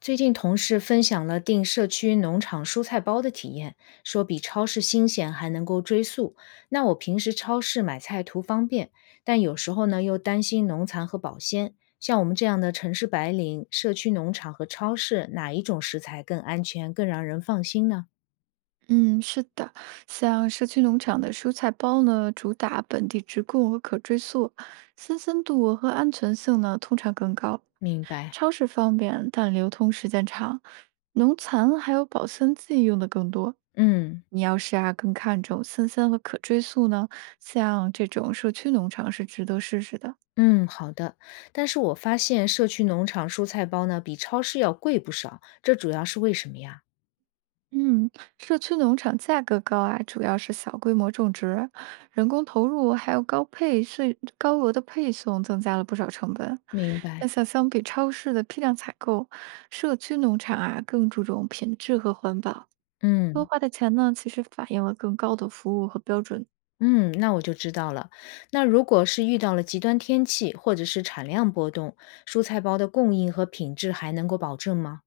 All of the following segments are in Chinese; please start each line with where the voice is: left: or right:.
left: 最近同事分享了订社区农场蔬菜包的体验，说比超市新鲜，还能够追溯。那我平时超市买菜图方便，但有时候呢又担心农残和保鲜。像我们这样的城市白领，社区农场和超市哪一种食材更安全、更让人放心呢？
right: 嗯，是的，像社区农场的蔬菜包呢，主打本地直供和可追溯，新鲜度和安全性呢通常更高。
left: 明白，
right: 超市方便，但流通时间长，农残还有保鲜剂用的更多。
left: 嗯
right: 你要是啊更看重新鲜和可追溯呢，像这种社区农场是值得试试的。
left: 嗯，好的。但是我发现社区农场蔬菜包呢比超市要贵不少，这主要是为什么呀？
right: 嗯，社区农场价格高啊，主要是小规模种植、人工投入，还有高配税、高额的配送，增加了不少成本。
left: 明白。
right: 但像相比超市的批量采购，社区农场啊更注重品质和环保，多
left: 嗯。
right: 花的钱呢，其实反映了更高的服务和标准。
left: 嗯，那我就知道了。那如果是遇到了极端天气或者是产量波动，蔬菜包的供应和品质还能够保证吗？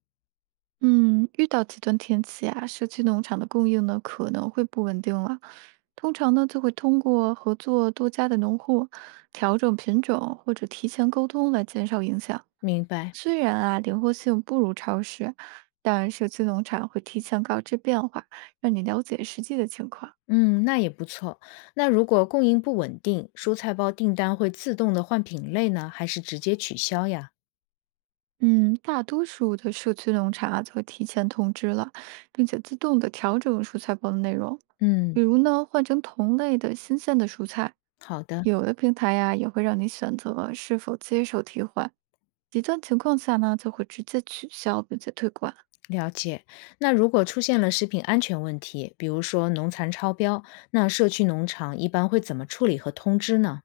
right: 嗯，遇到极端天气啊，社区农场的供应呢可能会不稳定了。通常呢，就会通过合作多家的农户调整品种或者提前沟通来减少影响。
left: 明白。
right: 虽然啊，灵活性不如超市，但社区农场会提前告知变化，让你了解实际的情况。
left: 嗯，那也不错。那如果供应不稳定，蔬菜包订单会自动的换品类呢，还是直接取消呀？
right: 嗯，大多数的社区农场啊，就会提前通知了，并且自动的调整蔬菜包的内容，
left: 嗯，
right: 比如呢，换成同类的新鲜的蔬菜。
left: 好的，
right: 有的平台呀，也会让你选择是否接受替换，极端情况下呢，就会直接取消并且退款。
left: 了解。那如果出现了食品安全问题，比如说农残超标，那社区农场一般会怎么处理和通知呢？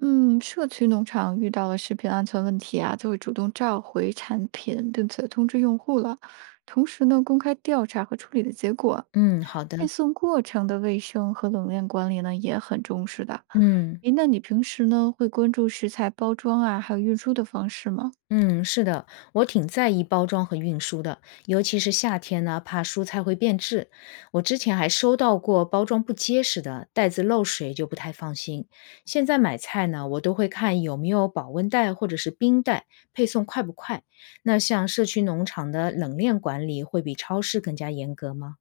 right: 嗯，社区农场遇到了食品安全问题啊，就会主动召回产品，并且通知用户了。同时呢，公开调查和处理的结果，
left: 嗯，好
right: 配
left: 的，
right: 送过程的卫生和冷链管理呢也很重视的。
left: 嗯。
right: 诶，那你平时呢会关注食材包装啊，还有运输的方式吗？
left: 嗯，是的，我挺在意包装和运输的，尤其是夏天呢，怕蔬菜会变质。我之前还收到过包装不结实的，袋子漏水就不太放心。现在买菜呢，我都会看有没有保温袋或者是冰袋，配送快不快。那像社区农场的冷链管理会比超市更加严格吗？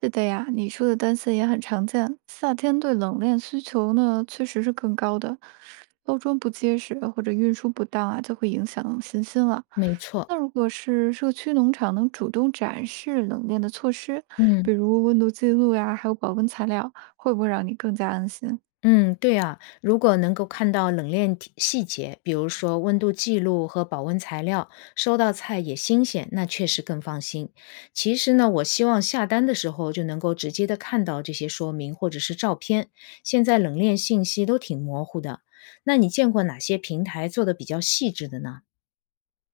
right: 是的呀，你说的担心也很常见。夏天对冷链需求呢，确实是更高的。包装不结实或者运输不当啊，就会影响信心了。
left: 没错，
right: 那如果是社区农场能主动展示冷链的措施，
left: 嗯。
right: 比如温度记录呀，还有保温材料，会不会让你更加安心？
left: 嗯，对啊，如果能够看到冷链体细节，比如说温度记录和保温材料，收到菜也新鲜，那确实更放心。其实呢，我希望下单的时候就能够直接的看到这些说明或者是照片。现在冷链信息都挺模糊的，那你见过哪些平台做的比较细致的呢？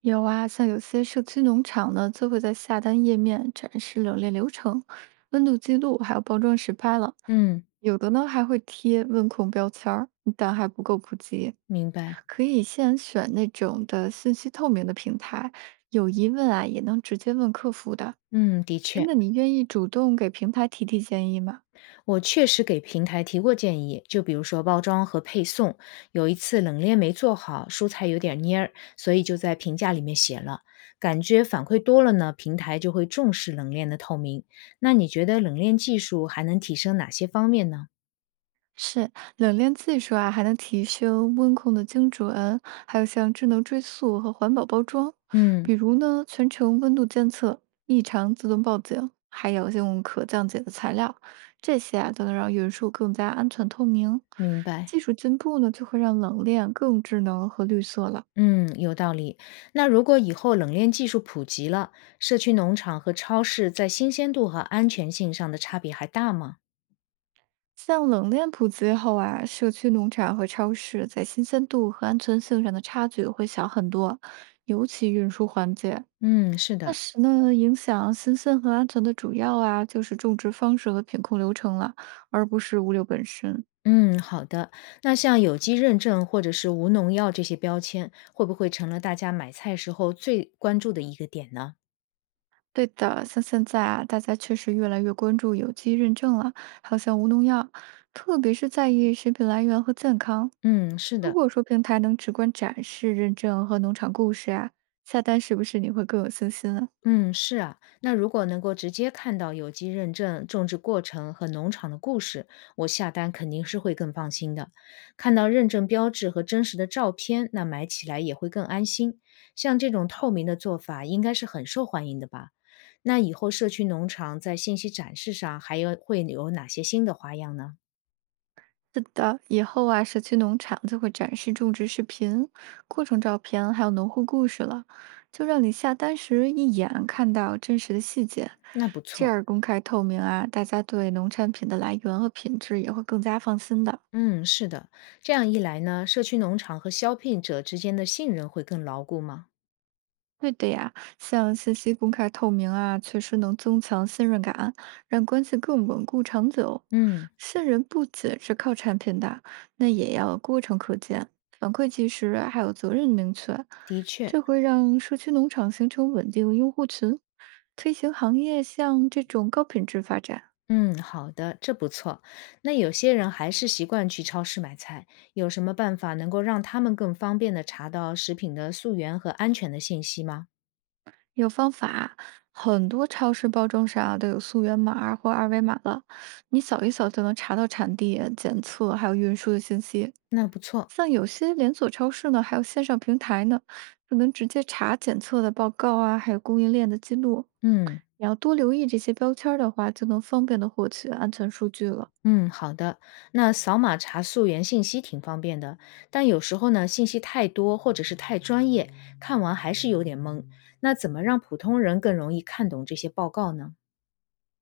right: 有啊，像有些社区农场呢，就会在下单页面展示冷链流程、温度记录，还有包装实拍了。
left: 嗯，
right: 有的呢还会贴温控标签儿，但还不够普及。
left: 明白。
right: 可以先选那种的信息透明的平台，有疑问啊也能直接问客服的。
left: 嗯，的
right: 哎，
left: 确。
right: 那你愿意主动给平台提提建议吗？
left: 我确实给平台提过建议，就比如说包装和配送。有一次冷链没做好，蔬菜有点蔫儿，所以就在评价里面写了。感觉反馈多了呢，平台就会重视冷链的透明。那你觉得冷链技术还能提升哪些方面呢？
right: 是冷链技术啊，还能提升温控的精准，还有像智能追溯和环保包装，
left: 嗯，
right: 比如呢，全程温度监测、异常自动报警，还有用可降解的材料，这些啊都能让运输更加安全透明。
left: 明白。
right: 技术进步呢，就会让冷链更智能和绿色了。
left: 嗯，有道理。那如果以后冷链技术普及了，社区农场和超市在新鲜度和安全性上的差别还大吗？
right: 像冷链普及后啊，社区农场和超市在新鲜度和安全性上的差距会小很多，尤其运输环节。
left: 嗯，是
right: 那
left: 的。
right: 时呢，影响新鲜和安全的主要啊，就是种植方式和品控流程了，而不是物流本身。
left: 嗯，好的。那像有机认证或者是无农药这些标签，会不会成了大家买菜时候最关注的一个点呢？
right: 对的，像现在啊，大家确实越来越关注有机认证了，还有像无农药，特别是在意食品来源和健康。
left: 嗯，是
right: 如
left: 的，
right: 果说平台能直观展示认证和农场故事啊，下单是不是你会更有信心啊？
left: 嗯，是啊。那如果能够直接看到有机认证、种植过程和农场的故事，我下单肯定是会更放心的。看到认证标志和真实的照片，那买起来也会更安心。像这种透明的做法，应该是很受欢迎的吧？那以后社区农场在信息展示上还有会有哪些新的花样呢？
right: 是的，以后啊，社区农场就会展示种植视频、过程照片，还有农户故事了，就让你下单时一眼看到真实的细节。
left: 那不
right: 这
left: 错，
right: 样公开透明啊，大家对农产品的来源和品质也会更加放心的。
left: 嗯，是的，这样一来呢，社区农场和消费者之间的信任会更牢固吗？
right: 对的呀，像信息公开透明啊，确实能增强信任感，让关系更稳固长久。
left: 嗯，
right: 信任不仅是靠产品的，那也要过程可见、反馈及时，还有责任明确。
left: 的确，
right: 这会让社区农场形成稳定用户群，推行行业像这种高品质发展。
left: 嗯，好的，这不错。那有些人还是习惯去超市买菜，有什么办法能够让他们更方便的查到食品的溯源和安全的信息吗？
right: 有方法，很多超市包装上啊都有溯源码儿或二维码了，你扫一扫就能查到产地、检测还有运输的信息。
left: 那不错，
right: 像有些连锁超市呢，还有线上平台呢，就能直接查检测的报告啊，还有供应链的记录。
left: 嗯。
right: 你要多留意这些标签儿的话，就能方便的获取安全数据了。
left: 嗯，好的。那扫码查溯源信息挺方便的，但有时候呢，信息太多或者是太专业，看完还是有点懵。那怎么让普通人更容易看懂这些报告呢？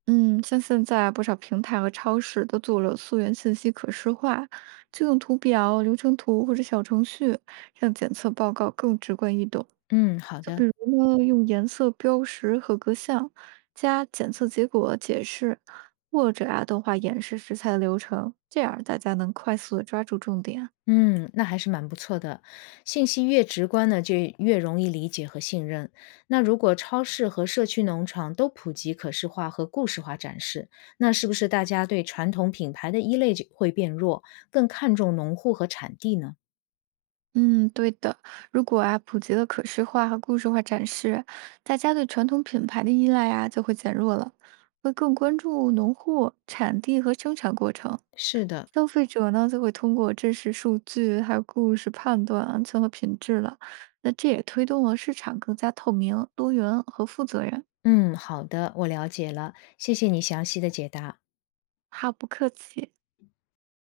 right: 嗯，像现在啊不少平台和超市都做了溯源信息可视化，就用图表、流程图或者小程序，让检测报告更直观易懂。
left: 嗯，好的。
right: 比如呢，用颜色标识和格项，加检测结果解释，或者啊动画演示食材的流程，这样大家能快速的抓住重点。
left: 嗯，那还是蛮不错的。信息越直观呢，就越容易理解和信任。那如果超市和社区农场都普及可视化和故事化展示，那是不是大家对传统品牌的依赖就会变弱，更看重农户和产地呢？
right: 嗯，对的。如果啊普及了可视化和故事化展示，大家对传统品牌的依赖啊就会减弱了，会更关注农户、产地和生产过程。
left: 是的，
right: 消费者呢就会通过真实数据还有故事判断安全和品质了。那这也推动了市场更加透明、多元和负责任。
left: 嗯，好的，我了解了，谢谢你详细的解答。
right: 好，不客气。